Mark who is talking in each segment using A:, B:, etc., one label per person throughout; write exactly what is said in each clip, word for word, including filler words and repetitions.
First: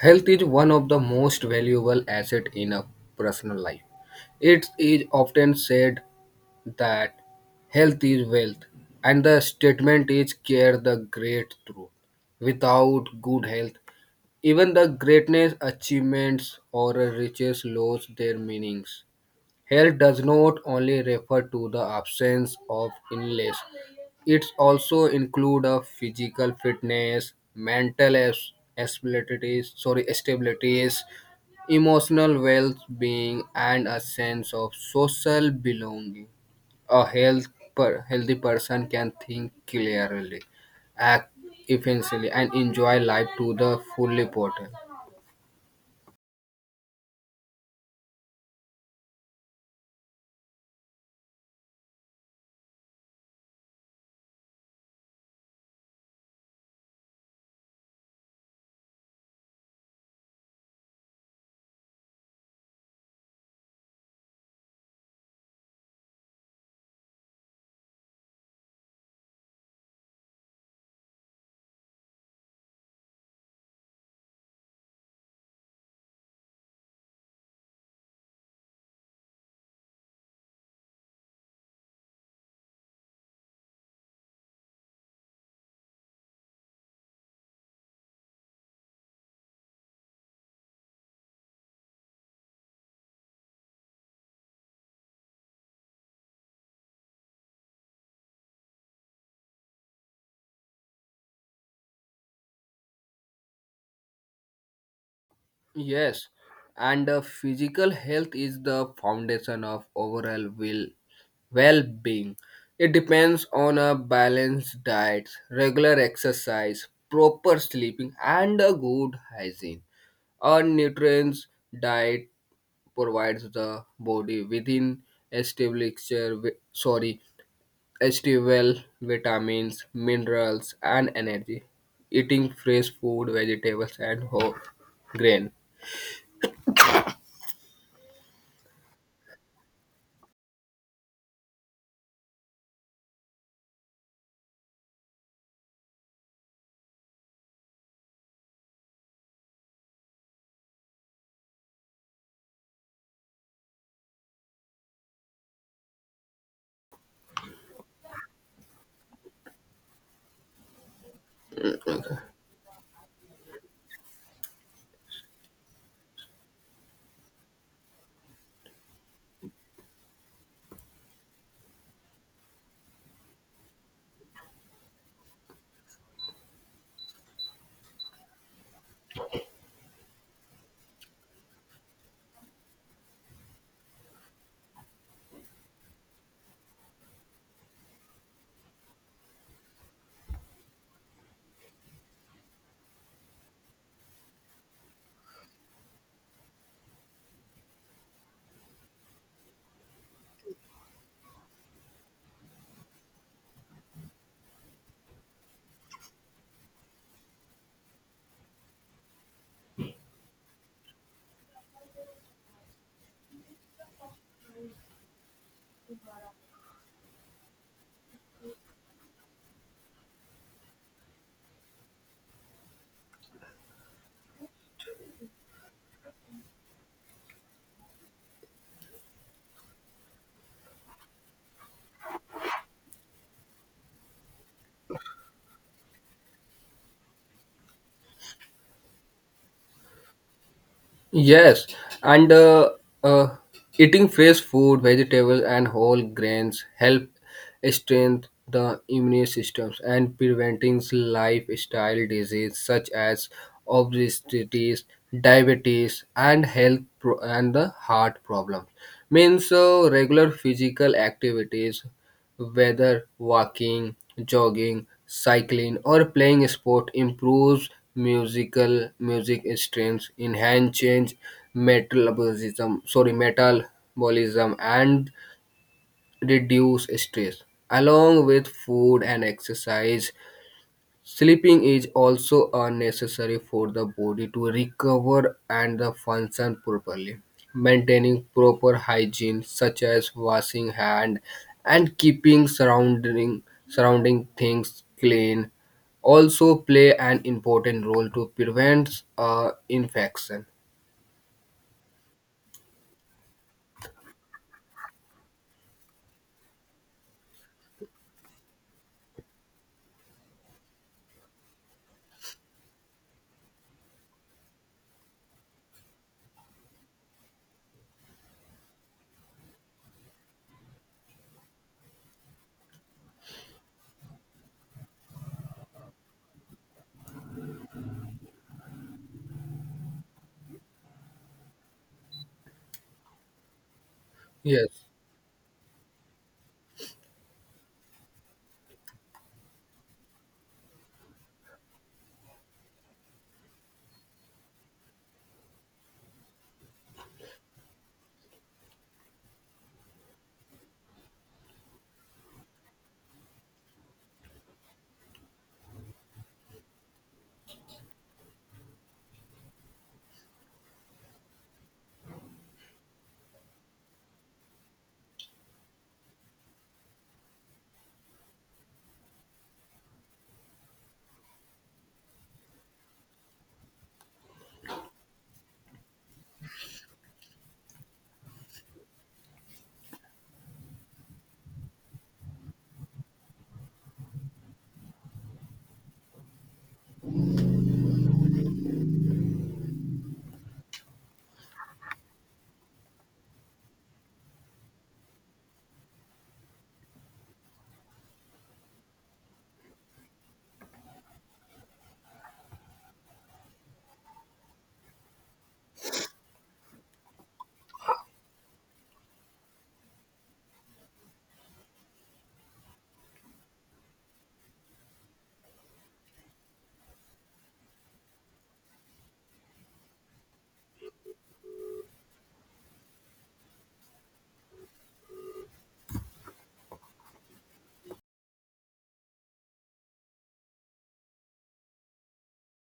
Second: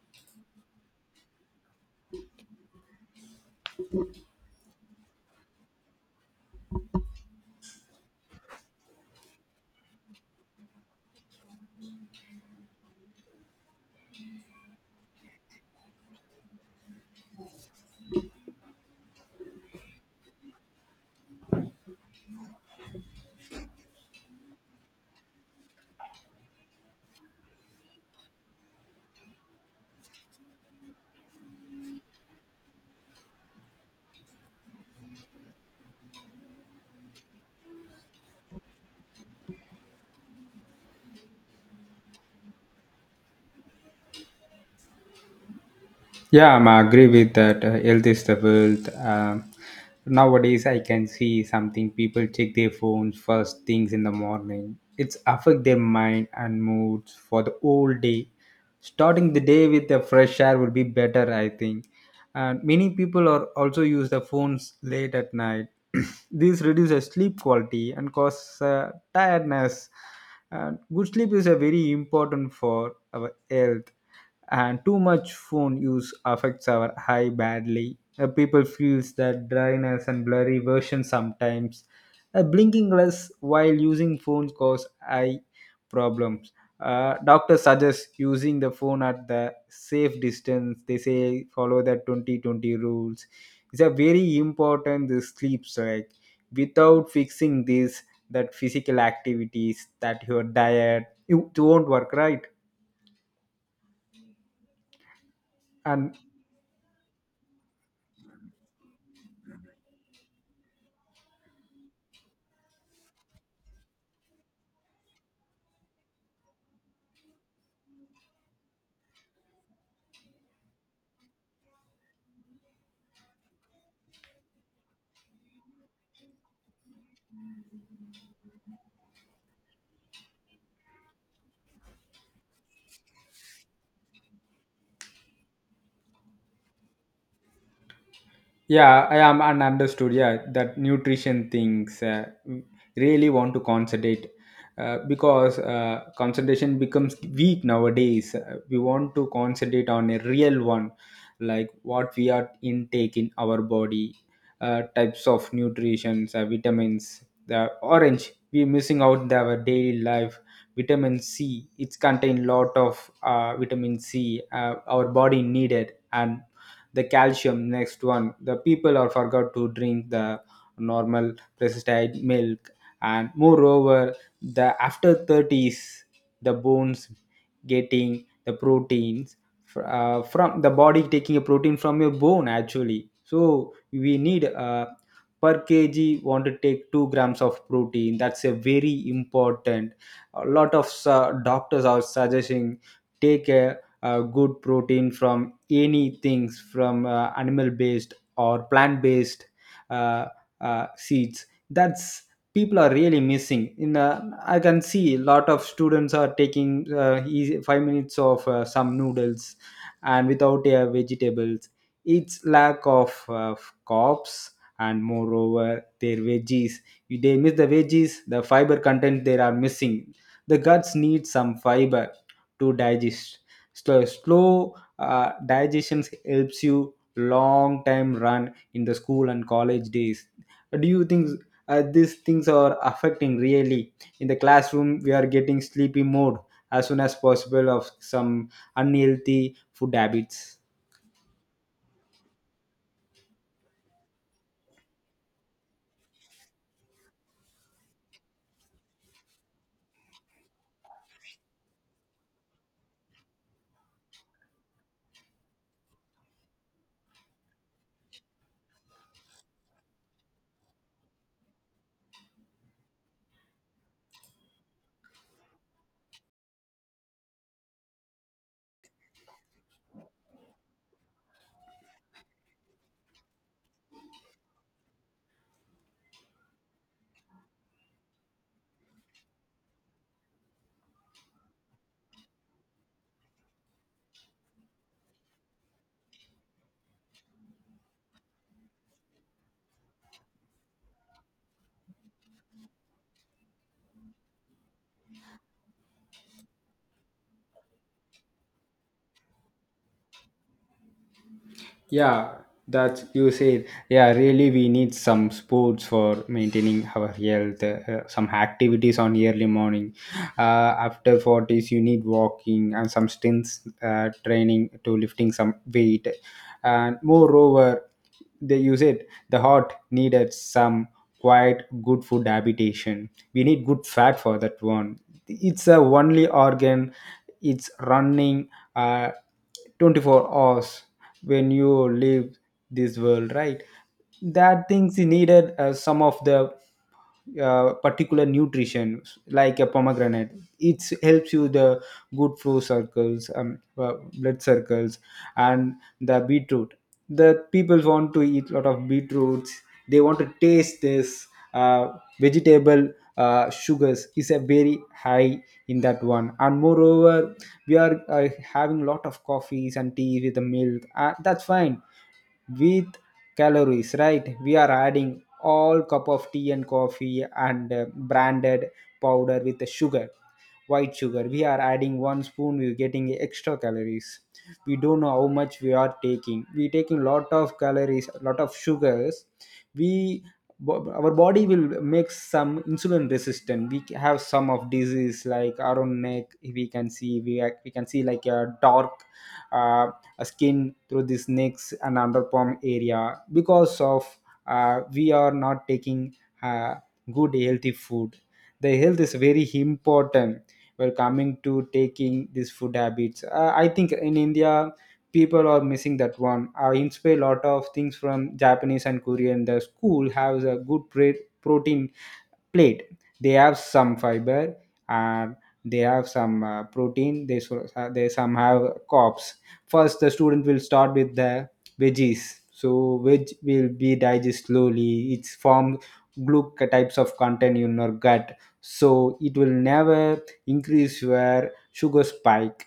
A: Health is one of the most valuable asset in a personal life. It is often said that health is wealth, and the statement is care the great truth. Without good health, even the greatness achievements or riches lose their meanings. Health does not only refer to the absence of illness, it also includes a physical fitness, mental as- abilities, sorry, stabilities, emotional well-being, and a sense of social belonging. A health per- healthy person can think clearly, act efficiently, and enjoy life to the full potential.
B: Yeah, I'm agree with that. Uh, health is the wealth. Um, nowadays, I can see something. People check their phones first things in the morning. It's affect their mind and moods for the whole day. Starting the day with the fresh air would be better, I think, and many people are also use the phones late at night. This reduces sleep quality and causes uh, tiredness, and good sleep is a very important for our health, and too much phone use affects our eye badly. Uh, people feels that dryness and blurry version sometimes, uh, blinking less while using phones cause eye problems. Uh, doctors suggest using the phone at the safe distance. They say follow the twenty twenty rules. It's a very important this sleep. So, like, without fixing this, that physical activities, that your diet, you, it won't work right. And
A: Yes, and uh, physical health is the foundation of overall will well-being. It depends on a balanced diet, regular exercise, proper sleeping, and a good hygiene. A nutrients diet provides the body within established wi- sorry stable vitamins, minerals, and energy. Eating fresh food, vegetables, and whole grain.
B: Yeah, I am and understood. Yeah, that nutrition things, uh, really want to concentrate, uh, because uh, concentration becomes weak nowadays. Uh, we want to concentrate on a real one, like what we are intake in our body, uh, types of nutrients, uh, vitamins. The orange we missing out the, our daily life. Vitamin C, it's contain lot of uh, vitamin C, uh, our body needed, and the calcium next one, the people are forgot to drink the normal precipitated milk. And moreover, the after thirties, the bones getting the proteins fr- uh, from the body, taking a protein from your bone actually, so we need uh, per kg want to take two grams of protein. That's a very important. A lot of uh, doctors are suggesting, take a, a good protein from any things, from uh, animal based or plant based, uh, uh, seeds. That's people are really missing in, uh, I can see a lot of students are taking uh, easy, five minutes of uh, some noodles, and without their vegetables, it's lack of uh, carbs. And moreover, their veggies, if they miss the veggies, the fiber content they are missing. The guts need some fiber to digest, so slow uh, digestion helps you long time run in the school and college days. Do you think uh, these things are affecting really? In the classroom we are getting sleepy mode as soon as possible of some unhealthy food habits.
A: Yes, and uh, uh, eating fresh food, vegetables, and whole grains help strengthen the immune systems and preventing lifestyle disease such as obesity, diabetes, and health pro- and the heart problems. Means uh, regular physical activities, whether walking, jogging, cycling, or playing sport improves musical music strength, enhance change metabolism, sorry metabolism, and reduce stress. Along with food and exercise, sleeping is also a necessary for the body to recover and the function properly. Maintaining proper hygiene such as washing hand and keeping surrounding surrounding things clean also play an important role to prevent uh, infection.
B: Yeah, that you said. Yeah, really, we need some sports for maintaining our health. Uh, uh, some activities on early morning. Uh, after forties, you need walking and some stints uh, training to lifting some weight. And moreover, they use it. The heart needed some quite good food habitation. We need good fat for that one. It's a only organ. It's running, uh, twenty-four hours, when you leave this world, right? That
A: Yes.
B: things you needed, uh, some of the uh, particular nutrition, like a pomegranate. It helps you the good flow circles, um, uh, blood circles, and the beetroot. The people want to eat a lot of beetroots. They want to taste this uh, vegetable. uh, sugars is a very high in that one. And moreover, we are uh, having a lot of coffees and tea with the milk. uh, that's fine with calories, right? We are adding all cup of tea and coffee and uh, branded powder with the sugar, white sugar. We are adding one spoon, we're getting extra calories. We don't know how much we are taking. We taking lot of calories, lot of sugars. we bo- our body will make some insulin resistant. We ca- have some of disease like around neck. we can see we, ac- we can see like a dark, uh, a skin through this necks and underarm area, because of, uh, we are not taking, uh, good healthy food. The health is very important. We're coming to taking these food habits. uh, I think in India, people are missing that one. I inspire a lot of things from Japanese and Korean. The school has a good pre- protein plate. They have some fiber, and they have some uh, protein. They, so, uh, they some have carbs. First the student will start with the veggies, so veg will be digested slowly. It's form gluc types of content in your gut, so it will never increase your sugar spike.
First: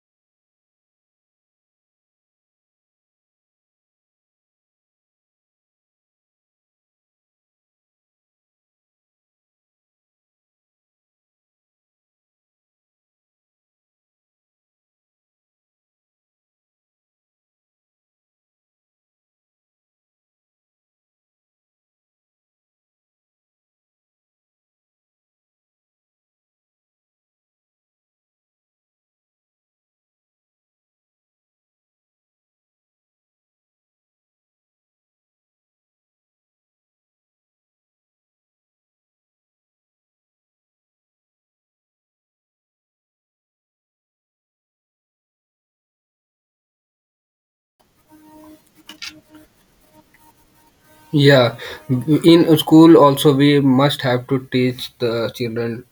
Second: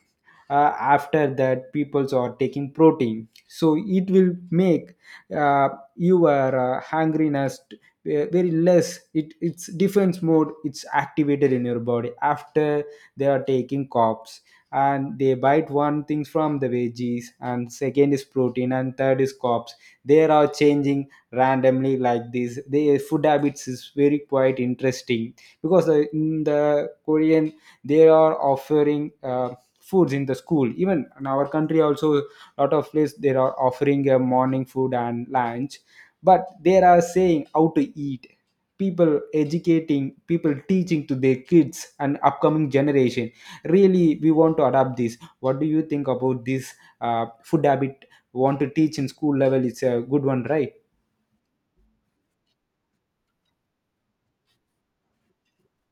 B: uh, after that, peoples are taking protein, so it will make uh, your uh, hungriness ve- very less. It it's defense mode, it's activated in your body after they are taking carbs. And they bite one things from the veggies, and second is protein, and third is carbs. They are changing randomly like this. Their food habits is very quite interesting, because the, in the Korean, they are offering uh, foods in the school. Even in our country also, lot of place they are offering a morning food and lunch, but there are saying how to eat, people educating people, teaching to their kids and upcoming generation. Really, we want to adapt this. What do you think about this uh, food habit, want to teach in school level? It's a good one, right?
A: Yeah, in school also we must have to teach the children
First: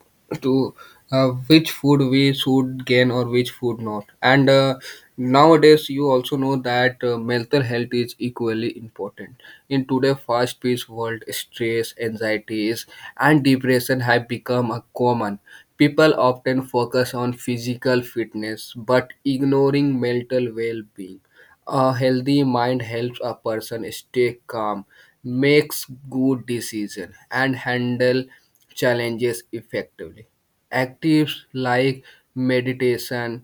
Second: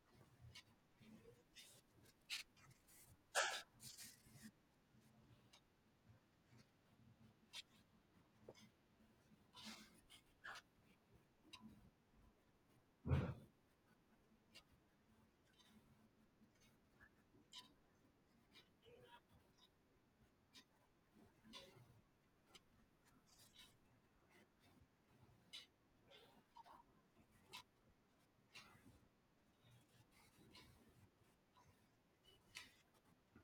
A: to, uh, which food we should gain or which food not. And uh, nowadays you also know that uh, mental health is equally important. In today's fast-paced world, stress, anxieties, and depression have become a common. People often focus on physical fitness but ignoring mental well-being. A healthy mind helps a person stay calm, makes good decisions, and handle challenges effectively. Activities like meditation,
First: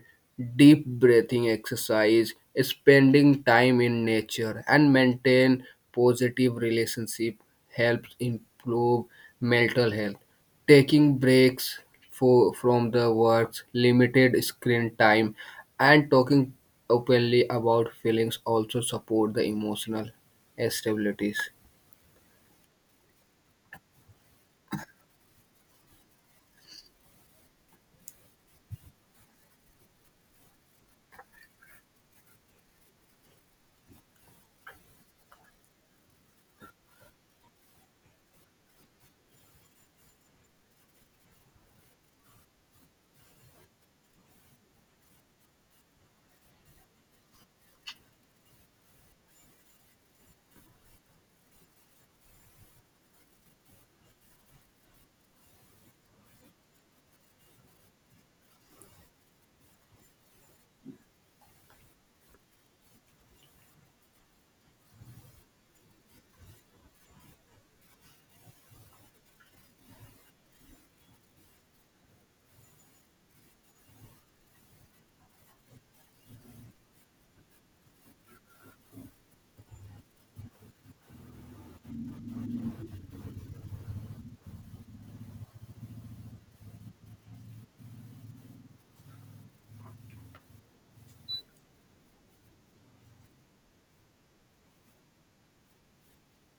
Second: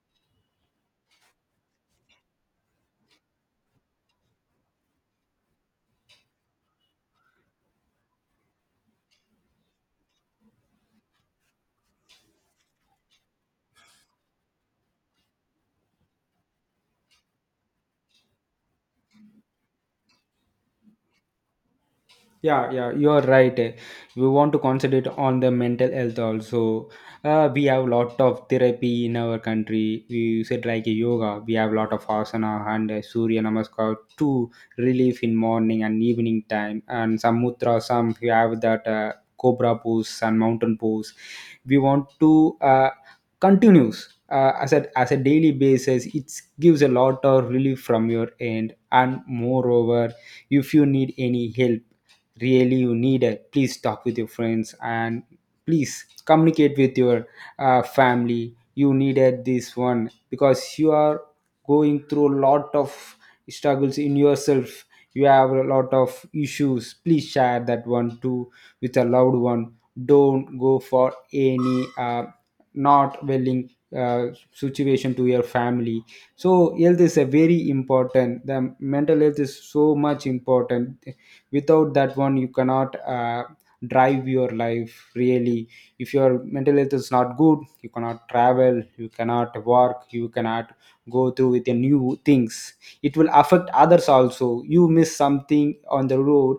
A: deep breathing exercise, spending time in nature, and maintain positive relationship helps improve mental health. Taking breaks for, from the works, limited screen time, and talking openly about feelings also support the emotional stabilities.
B: Yeah, yeah, you are right. We want to concentrate on the mental health also. uh, we have lot of therapy in our country. We said like yoga, we have lot of asana and uh, surya namaskar to relief in morning and evening time, and some mudra, some we have that, uh, cobra pose and mountain pose. We want to uh, continues uh, as a as a daily basis. It gives a lot of relief from your end. And moreover, if you need any help, really you need it, please talk with your friends, and please communicate with your uh, family. You needed this one, because you are going through a lot of struggles in yourself. You have a lot of issues, please share that one too, with a loved one. Don't go for any uh, not willing uh, situation to your family. So health is a very important, the mental health is so much important. Without that one, you cannot uh, drive your life really. If your mental health is not good, you cannot travel, you cannot work, you cannot go through with the new things. It will affect others also. You miss something on the road,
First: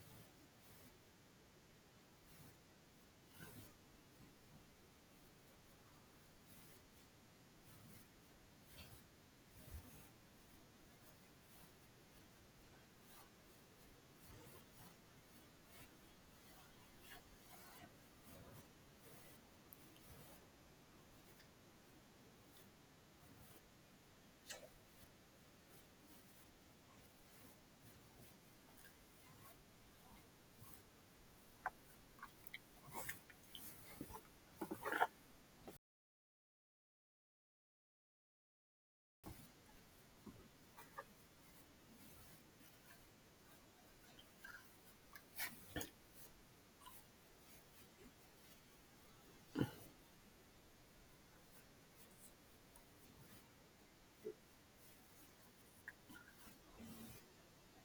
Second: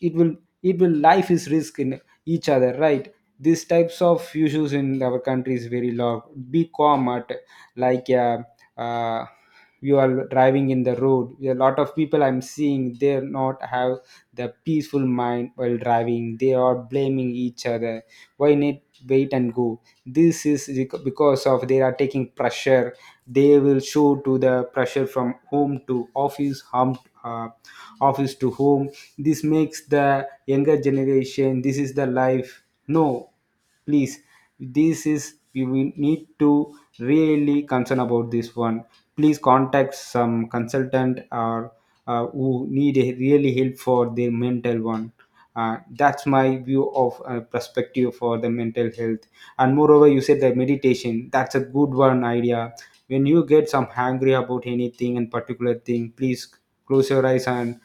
B: it will it will life is risk in each other, right? These types of issues in our country is very low. Be calm at, like, uh, uh, you are driving in the road. A lot of people I'm seeing, they are not have the peaceful mind while driving. They are blaming each other, why need wait and go. This is bec- because of they are taking pressure. They will show to the pressure from home to office home, uh, office to home. This makes the younger generation, this is the life. No, please, this is you will need to really concern about this one. Please contact some consultant, or uh, who need a really help for their mental one. uh, that's my view of uh, perspective for the mental health. And moreover, you said the meditation, that's a good one idea. When you get some hangry about anything and particular thing, please close your eyes and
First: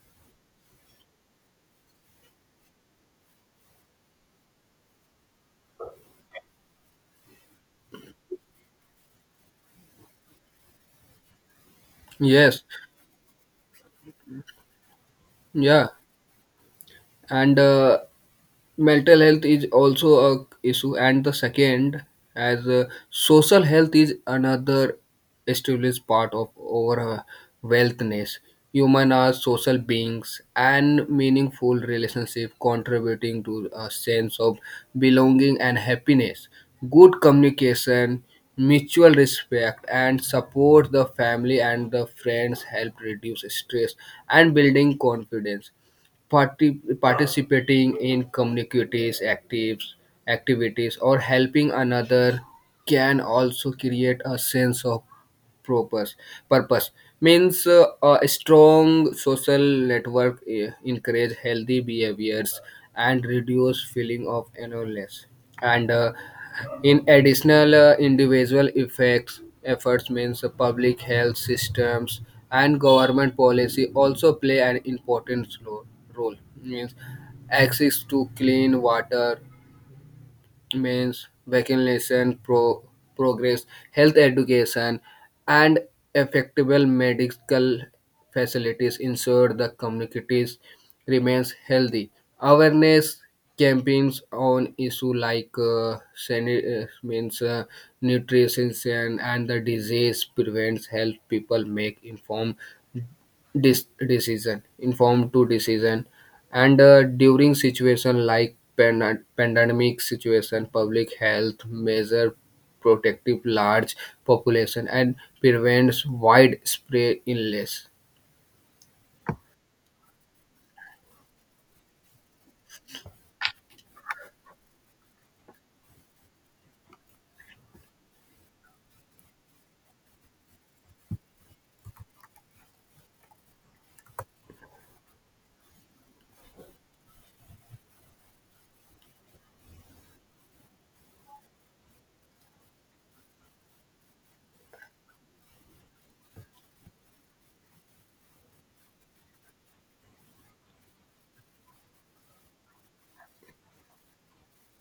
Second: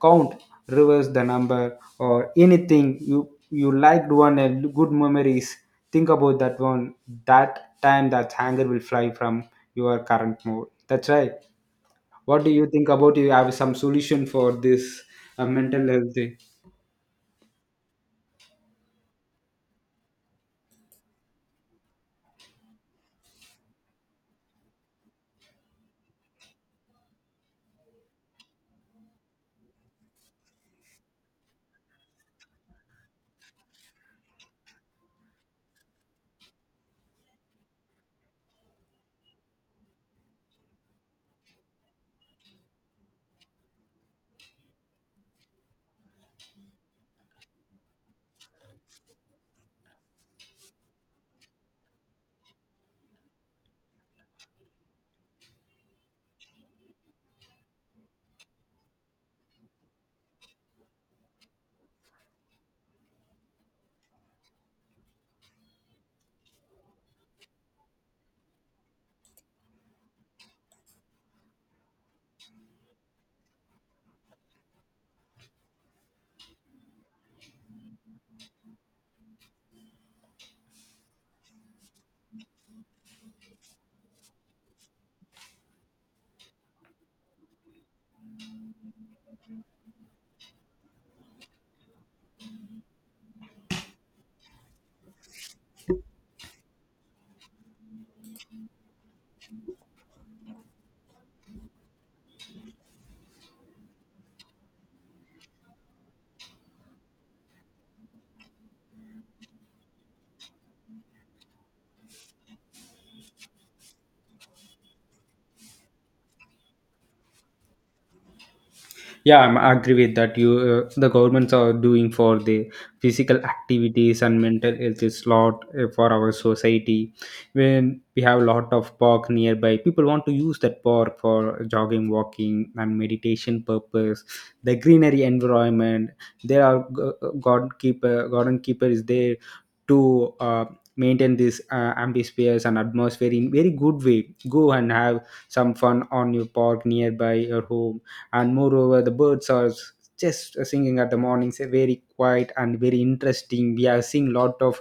B: count, reverse the number, or anything you you liked one and good memories, think about that one. That time, that hanger will fly from your current mode. That's right. What do
A: Yes,
B: you think about, you have some solution for this uh, mental
A: yeah,
B: health?
A: and uh, mental health is also a issue, and the second, as uh, social health is another established part of our uh, wealthness. Human are social beings and meaningful relationship contributing to a sense of belonging and happiness. Good communication, mutual respect, and support the family and the friends help reduce stress and building confidence. Parti- participating in communities actives, activities or helping another can also create a sense of purpose purpose. Means uh, a strong social network eh, encourage healthy behaviors and reduce feeling of loneliness. And uh, in additional, uh, individual effects efforts means uh, public health systems and government policy also play an important role. role. Means access to clean water, means vaccination pro- progress, health education, and effective medical facilities ensure the communities remains healthy. Awareness campaigns on issue like uh, sani- uh, means uh, nutrition and the disease prevents help people make informed dis- decision informed to decision. And uh, during situation like pan- pandemic situation, public health measure protective large population and prevents widespread illness.
B: Yeah, i'm I agree with that. You, uh, the governments are doing for the physical activities and mental health is lot uh, for our society. When we have a lot of park nearby, people want to use that park for jogging, walking, and meditation purpose. The greenery environment, there are g- garden keeper, garden keeper is there to uh, maintain this uh, ambispheres and atmosphere in very good way. Go and have some fun on your park nearby your home. And moreover, the birds are s- just singing at the mornings. uh, very quiet and very interesting. We are seeing lot of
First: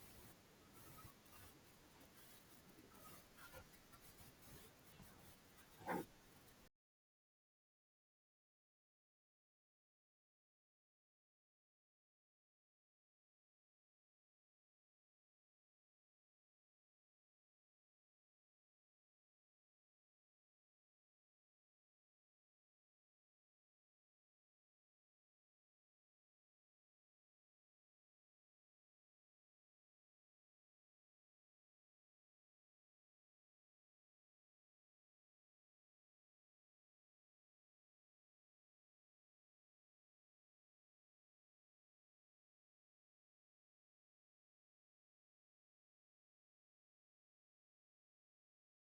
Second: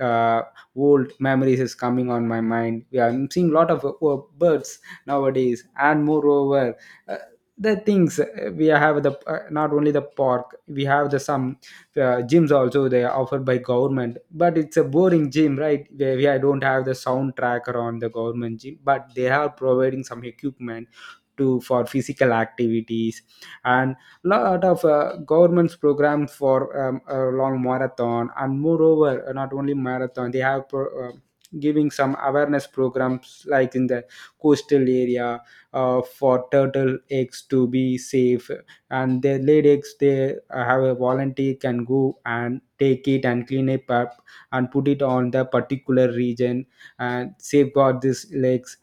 B: uh, old memories is coming on my mind. We are seeing lot of uh, uh, birds nowadays. And moreover, uh, the things, uh, we have the, uh, not only the park, we have the some uh, gyms also. They are offered by government, but it's a boring gym, right, where we, I don't have the soundtrack around the government gym, but they are providing some equipment to for physical activities. And lot of uh, government's programs for um, a long marathon. And moreover, uh, not only marathon, they have pro- uh, giving some awareness programs, like in the coastal area, uh, for turtle eggs to be safe, and their laid eggs, they uh, have a volunteer can go and take it and clean it up, and put it on the particular region, and safeguard these legs.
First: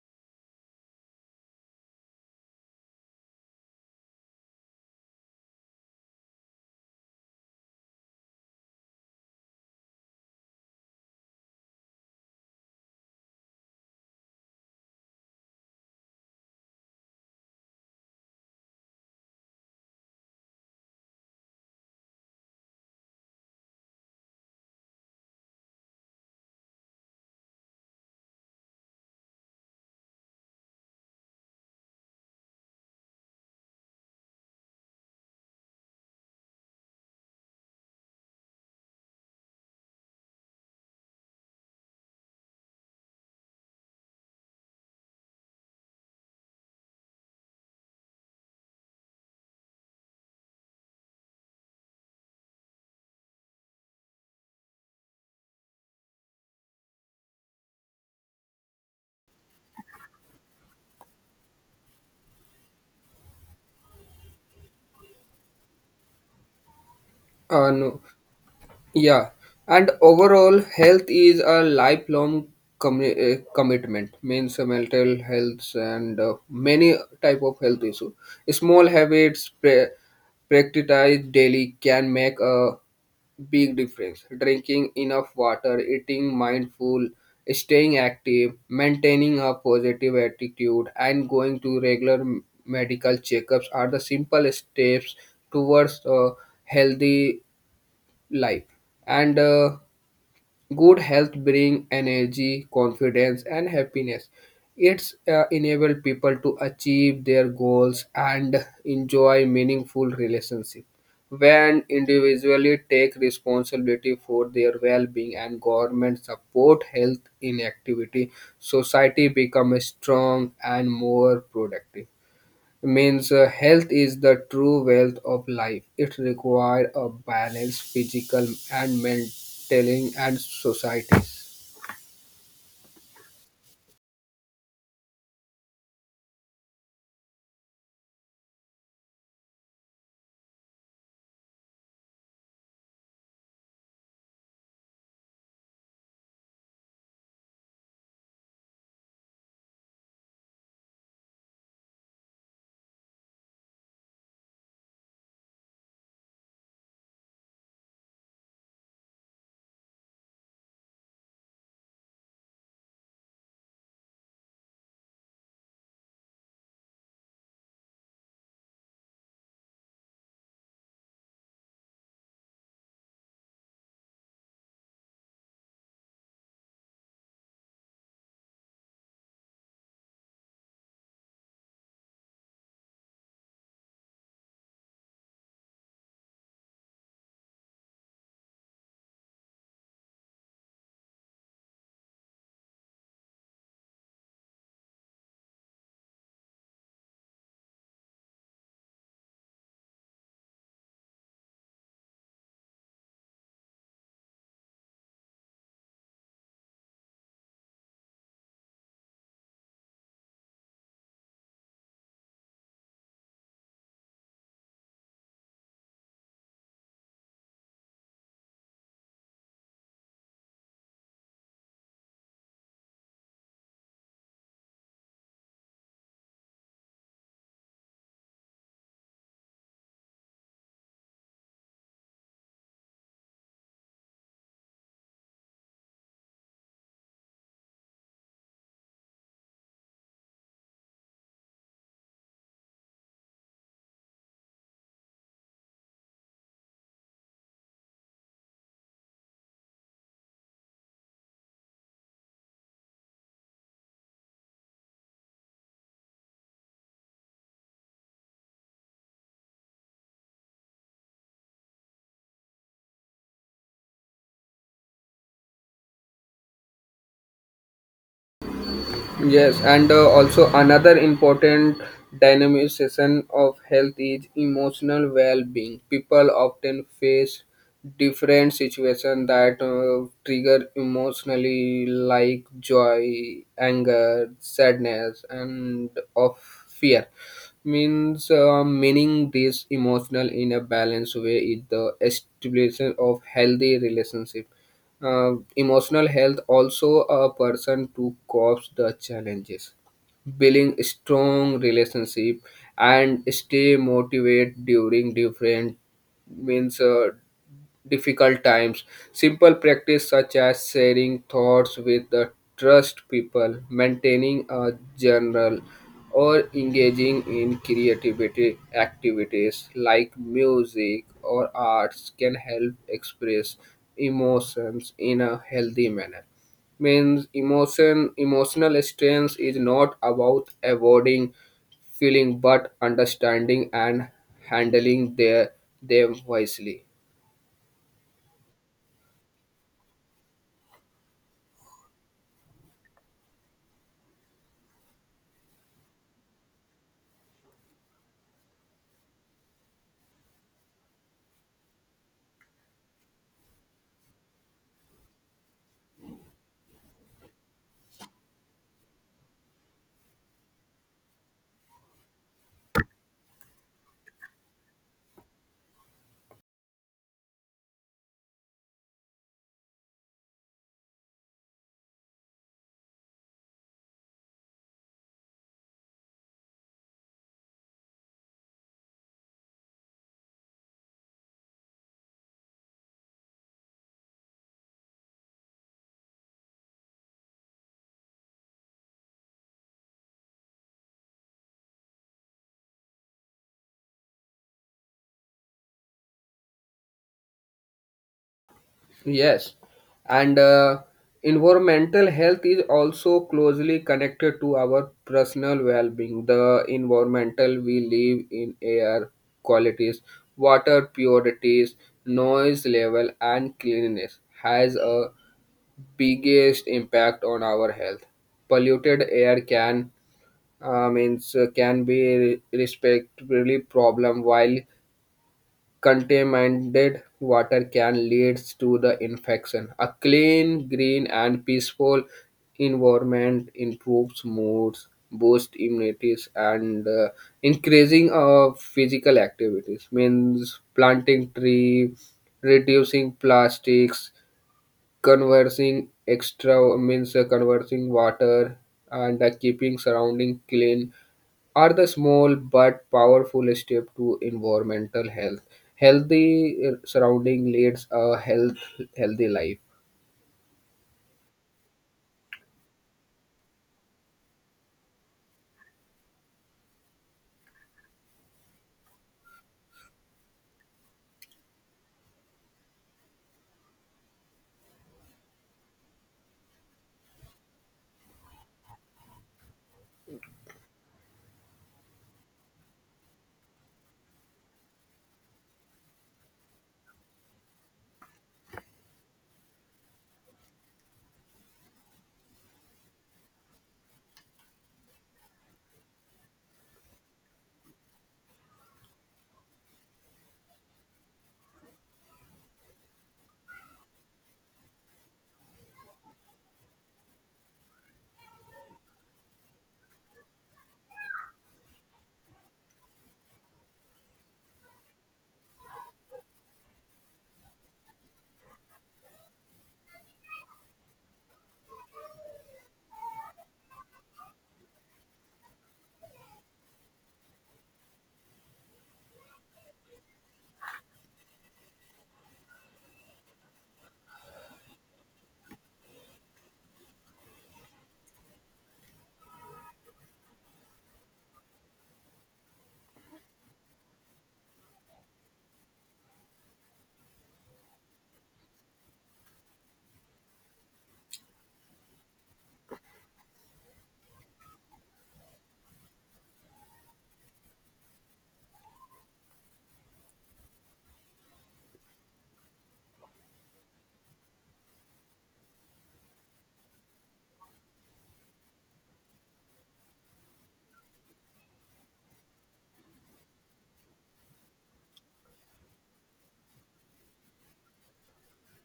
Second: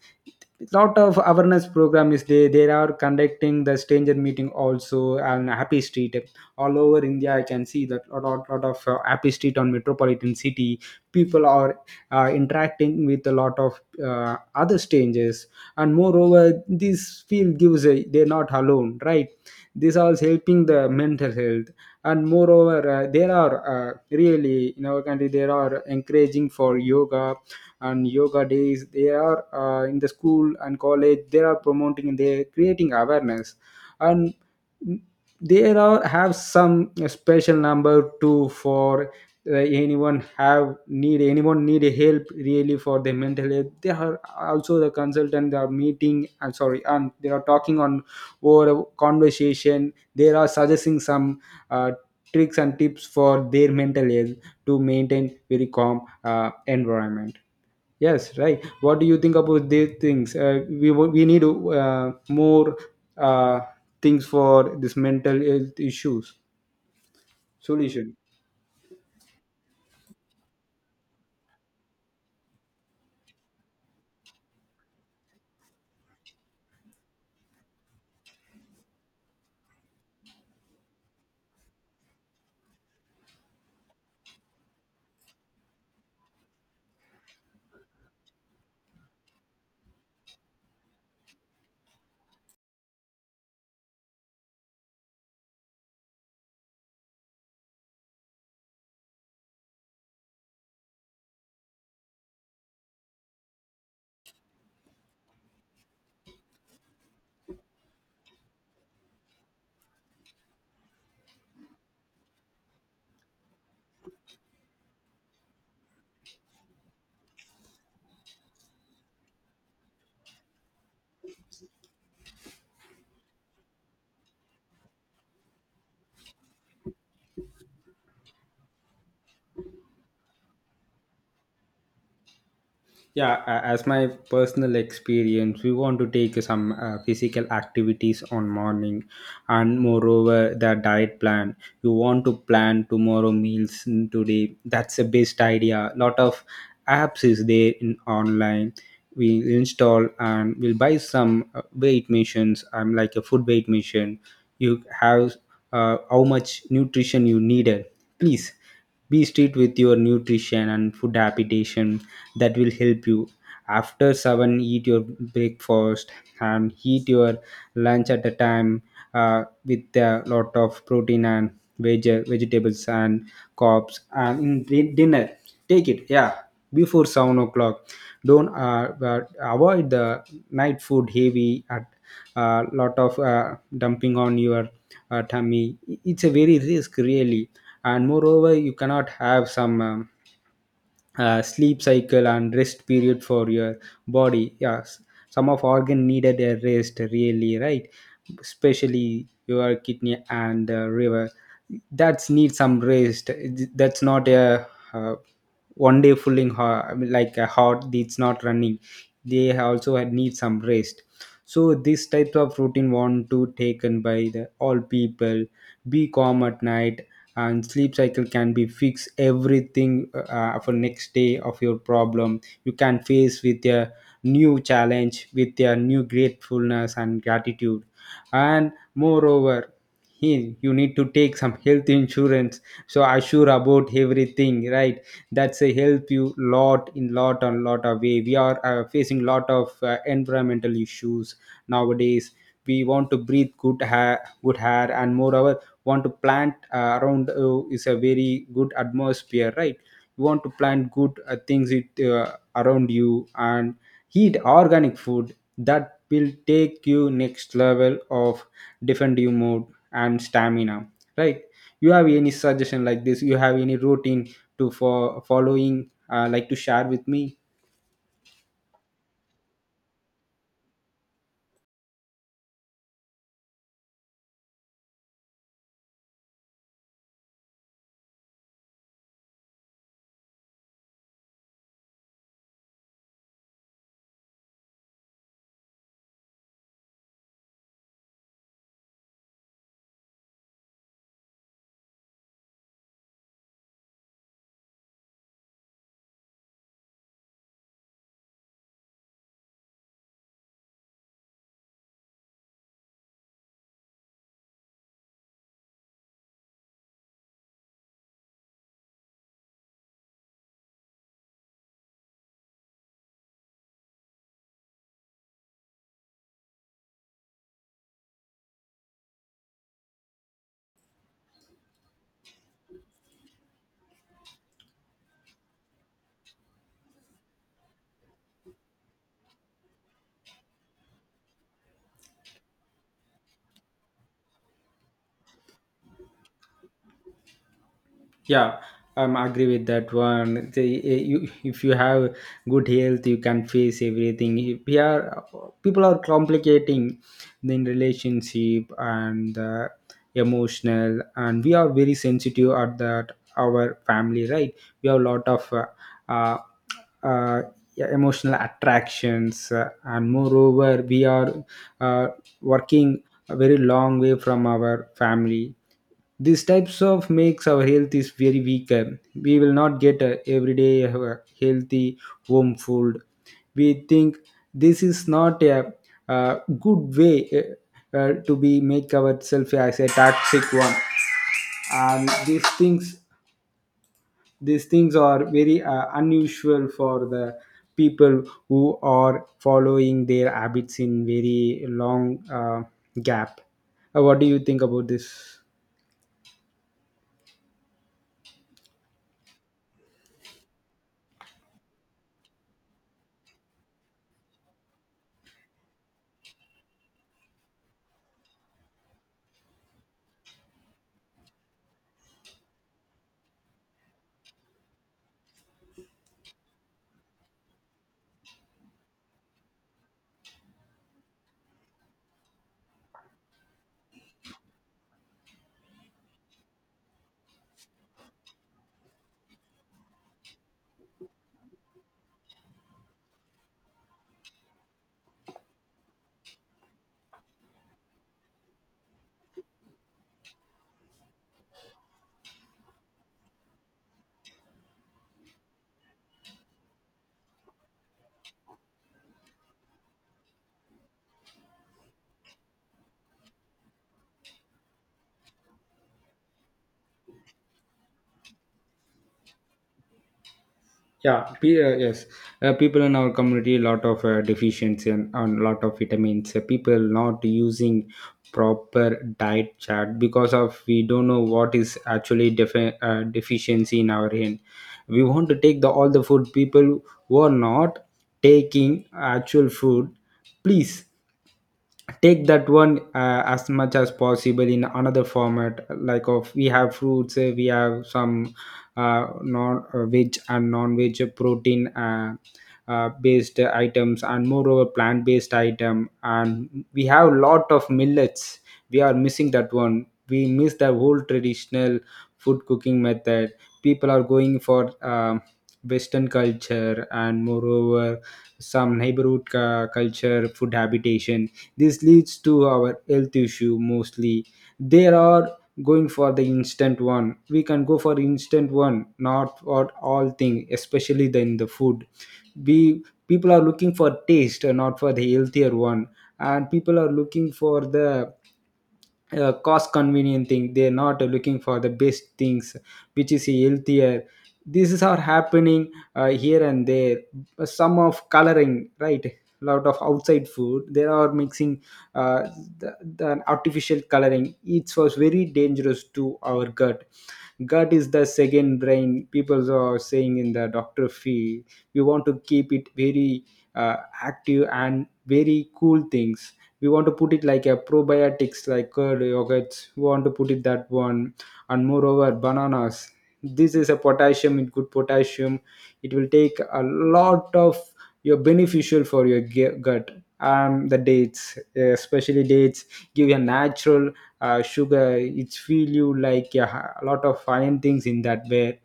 B: Lot of awareness program is there. They are conducting the stranger meeting also on happy street all over India. I can see that a lot, lot of uh, happy street on metropolitan city. People are uh, interacting with a lot of uh, other strangers, and moreover this field gives a, they're not alone, right? This also helping the mental health. And moreover, uh, there are uh, really in our country there are encouraging for yoga. And yoga days, they are uh, in the school and college they are promoting and they are creating awareness. And there are have some special number too for uh, anyone have need, anyone need help really for their mental health, they are also the consultant they are meeting. I'm sorry, and they are talking on over a conversation they are suggesting some uh, tricks and tips for their mental health to maintain very calm uh, environment. Yes, right. What do you think about these things? Uh, we wo- we need uh, more uh, things for this mental health issues
A: uh, No.
B: solution.
A: Yeah, and overall, health is a lifelong commi- uh, commitment. Means uh, mental health and uh, many type of health issue. Small habits pra- practiced daily can make a big difference. Drinking enough water, eating mindful, staying active, maintaining a positive attitude, and going to regular m- medical checkups are the simple steps towards a healthy life. And uh, good health bring energy, confidence, and happiness. It's, uh, enable people to achieve their goals and enjoy meaningful relationship. When individually take responsibility for their well-being and government support health in activity, society become strong and more productive. Means uh, health is the true wealth of life. It requires a balanced physical and mental and societies.
B: Yeah, a- as my personal experience, we want to take some uh, physical activities on morning, and moreover the diet plan. You want to plan tomorrow meals in today, that's the best idea. Lot of apps is there in online, we install, and we'll buy some uh, weight machines. I'm like a food weight machine. You have uh, how much nutrition you needed. Please be strict with your nutrition and food habitation. That will help you. After seven, eat your breakfast and eat your lunch at a time uh, with a lot of protein and veg- vegetables and carbs. And in di- dinner, take it, yeah, before seven o'clock. Don't uh, but avoid the night food heavy at a lot of uh, dumping on your uh, tummy. It's a very risk really, and moreover, you cannot have some. Um, uh, sleep cycle and rest period for your body. Yes, some of organ needed a rest really, right? Especially your kidney and uh, liver, that's need some rest. That's not a uh, one day fulling ho- I mean, like a heart it's not running. They also had need some rest. So this type of routine want to taken by the all people. Be calm at night, and sleep cycle can be fix everything uh, for next day of your problem you can face with a new challenge with a new gratefulness and gratitude. And moreover, he, you need to take some health insurance, so assure about everything, right? That's a help you lot in lot and lot of way. We are uh, facing lot of uh, environmental issues nowadays. We want to breathe good hair, good hair, and moreover want to plant uh, around uh, is a very good atmosphere, right? You want to plant good uh, things it uh, around you, and eat organic food. That will take you next level of defend you mode and stamina, right? You have any suggestion like this? You have any routine to for following uh, like to share with me?
A: Yes, and uh, also another important dynamization of health is emotional well-being. People often face different situations that uh, trigger emotionally, like joy, anger, sadness, and of fear. Means uh, meaning this emotional in a balanced way is the establishment of healthy relationship. uh, emotional health also a person to cope the challenges, building strong relationship and stay motivated during different, means uh, difficult times. Simple practice such as sharing thoughts with the trust people, maintaining a journal, or engaging in creativity activities like music or arts can help express emotions in a healthy manner. Means emotion emotional strength is not about avoiding feeling but understanding and handling their them wisely.
B: Yeah, um, I agree with that one. The, eh, you, if you have good health you can face everything. If we are, people are complicating in relationship and uh, emotional, and we are very sensitive at that our family, right? We have a lot of uh, uh, uh, yeah, emotional attractions, uh, and moreover we are uh, working a very long way from our family. These types of makes our health is very weak. Uh, we will not get a everyday uh, healthy home food, we think. This is not a, uh good way uh, uh, to be make ourselves as a toxic one. And these things these things are very uh, unusual for the people who are following their habits in very long uh, gap. Uh, what do you think about this?
A: Yes, and uh, environmental health is also closely connected to our personal well-being. The environmental we live in, air qualities, water purities, noise level, and cleanliness has a biggest impact on our health. Polluted air can, uh, means uh, can be respectively problem, while contaminated water can lead to the infection. A clean, green, and peaceful environment improves moods, boosts immunity, and uh, increasing of physical activities. Means planting tree, reducing plastics, conversing extra means uh, conversing water, and uh, keeping surrounding clean are the small but powerful step to environmental health. Healthy uh, surrounding leads a health healthy life.
B: Yeah pe- uh, yes. Uh, people in our community lot of uh, deficiency and, and lot of vitamins. Uh, people not using proper diet chart because of we don't know what is actually defi- uh, deficiency in our hand. We want to take the all the food. People who are not taking actual food, please take that one uh, as much as possible in another format. Like of we have fruits, uh, we have some uh, non uh, veg and non veg protein uh, uh, based items, and moreover plant based item, and we have lot of millets. We are missing that one. We miss the whole traditional food cooking method. People are going for um western culture, and moreover some neighborhood uh, culture food habitation. This leads to our health issue mostly. They are going for the instant one. We can go for instant one, not for all thing, especially the, in the food. We people are looking for taste and not for the healthier one. And people are looking for the uh, cost convenient thing. They're not looking for the best things which is healthier. This is are happening uh, here and there. Some of coloring, right? Lot of outside food they are mixing, uh, the, the artificial coloring. It was very dangerous to our gut. Gut is the second brain, people are saying in the doctor field. We want to keep it very uh, active and very cool things. We want to put it like a probiotics like curd yogurts, we want to put it that one. And moreover bananas, this is a potassium. It good potassium, it will take a lot of, you're beneficial for your gu- gut. Um, the dates, especially dates, give you a natural uh, sugar. It's feel you like, yeah, a lot of fine things in that way.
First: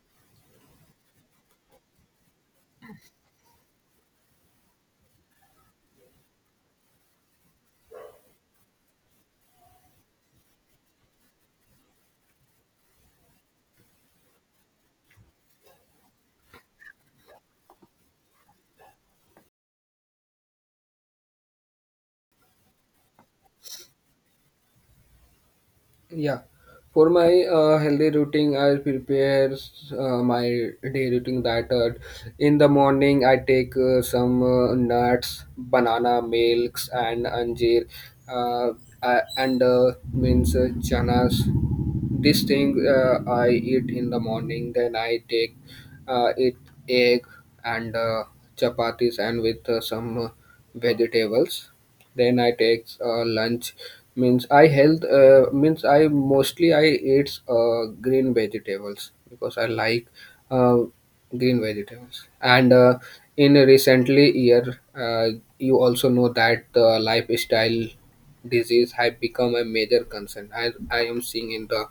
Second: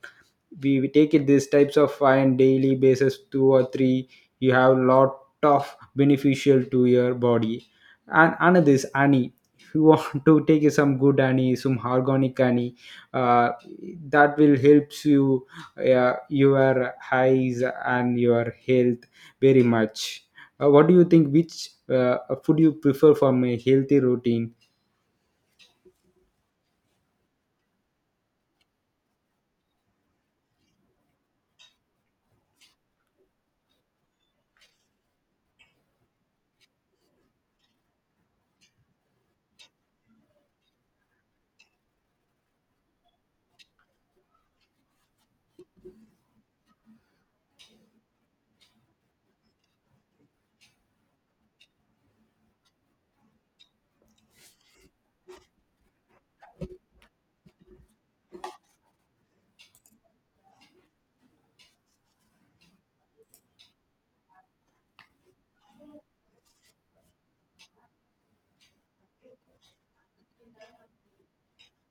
B: We, we take it these types of fine daily basis, two or three, you have lot of beneficial to your body. And another is honey, if you want to take some good honey, some organic honey, uh, that will helps you uh, your eyes and your health very much. Uh, what do you think which uh, food you prefer from a healthy routine?
A: Yeah, for my uh, healthy routine, I prepare uh, my day routine that, uh, in the morning I take uh, some uh, nuts, banana, milks, and anjir, uh, uh, and uh, means uh, chanas. This thing uh, I eat in the morning. Then I take uh, it egg and uh, chapatis and with uh, some uh, vegetables. Then I take uh, lunch. Means I health uh, means I mostly I eat uh, green vegetables because I like uh, green vegetables. And uh, in recently year, uh, you also know that the lifestyle disease have become a major concern, as I am seeing in the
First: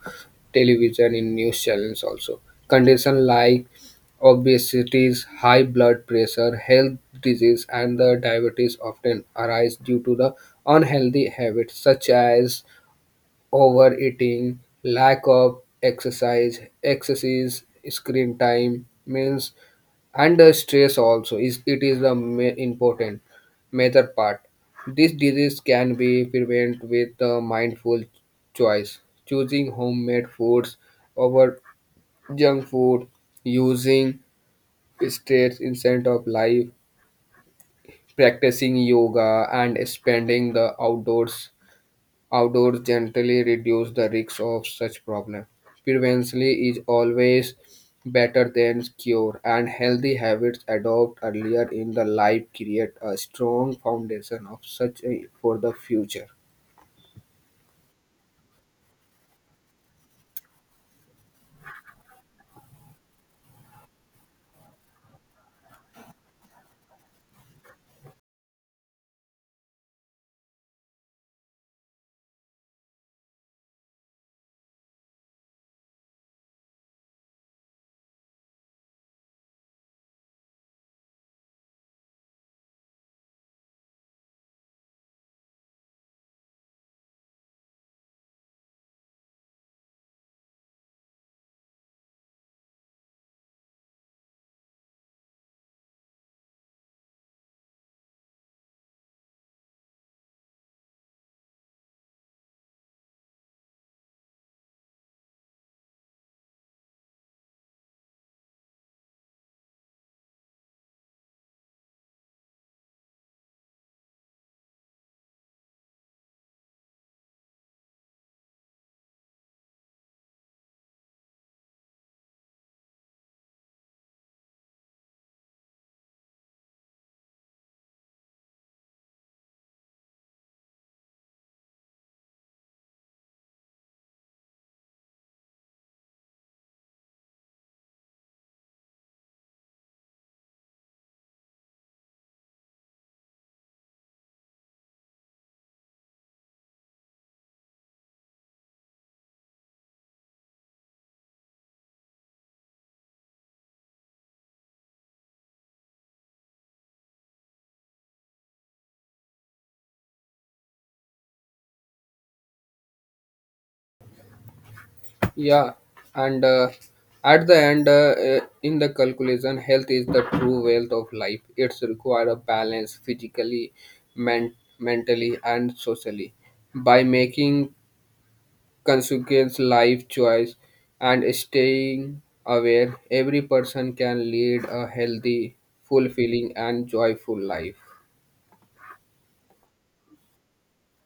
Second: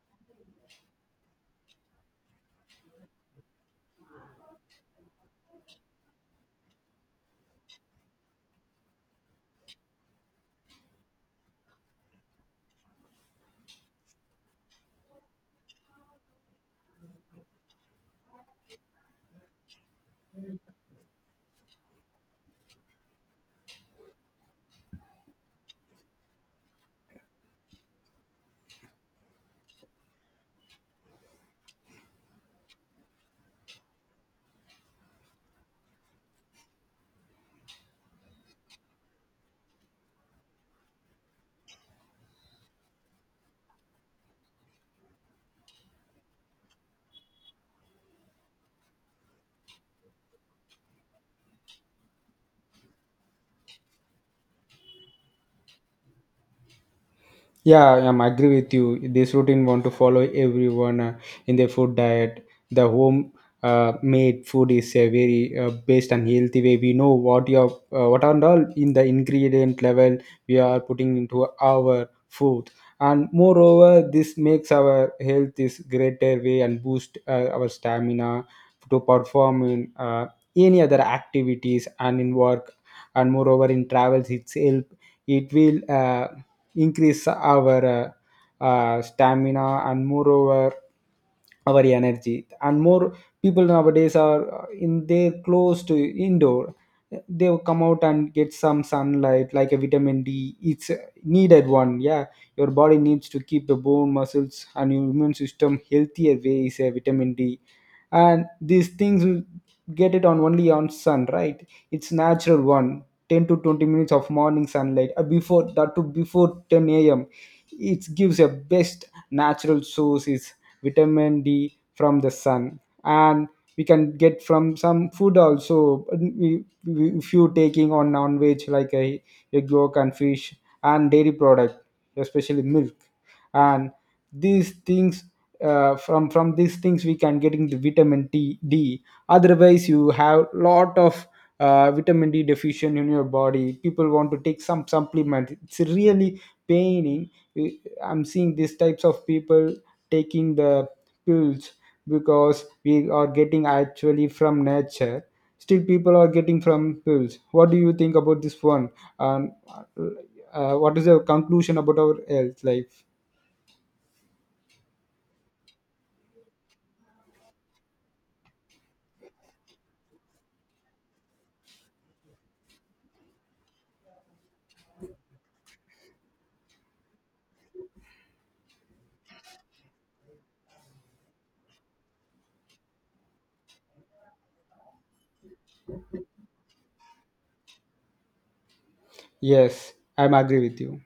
A: television, in news channels also. Conditions like obesity, high blood pressure, health disease, and the diabetes often arise due to the unhealthy habits such as overeating, lack of exercise, excessive screen time, means under stress also is, it is the ma- important major part. This disease can be prevented with the mindful choice, choosing homemade foods over junk food, using stress instead of life, practicing yoga, and spending the outdoors Outdoors gently reduce the risks of such problems. Prevention is always better than cure, and healthy habits adopted earlier in the life create a strong foundation of such a, for the future.
B: Yeah, I'm agree with you. This routine want to follow everyone uh, in their food diet. The home uh, made food is a very uh, best and healthy way. We know what your uh, what are all in the ingredient level we are putting into our food, and moreover, this makes our health is greater way and boost uh, our stamina to perform in uh, any other activities and in work, and moreover in travels it's help. It will. Uh, increase our uh, uh, stamina and moreover our energy. And more people nowadays are uh, in their close to indoor. They will come out and get some sunlight, like a vitamin d, it's a needed one. Yeah, your body needs to keep the bone muscles and your immune system healthier way is a vitamin d. And these things will get it on only on sun, right? It's natural one. ten to twenty minutes of morning sunlight uh, before that to before ten a m it gives a best natural source is vitamin d from the sun. And we can get from some food also. We, we, if you taking on non-veg like a egg yolk and fish and dairy product, especially milk. And these things, uh, from from these things we can getting the vitamin T, d. Otherwise you have lot of uh, vitamin d deficient in your body, people want to take some supplement. It's really paining. I'm seeing these types of people taking the fuels, because we are getting actually from nature, still people are getting from pills. What do you think about this one? And uh, what is the conclusion about our health life?
A: Yeah, and uh, at the end, uh, uh, in the calculation, health is the true wealth of life. It's require a balance physically, men- mentally, and socially. By making consequence life choice and staying aware, every person can lead a healthy, fulfilling, and joyful life.
B: Yes, I'm agree with you.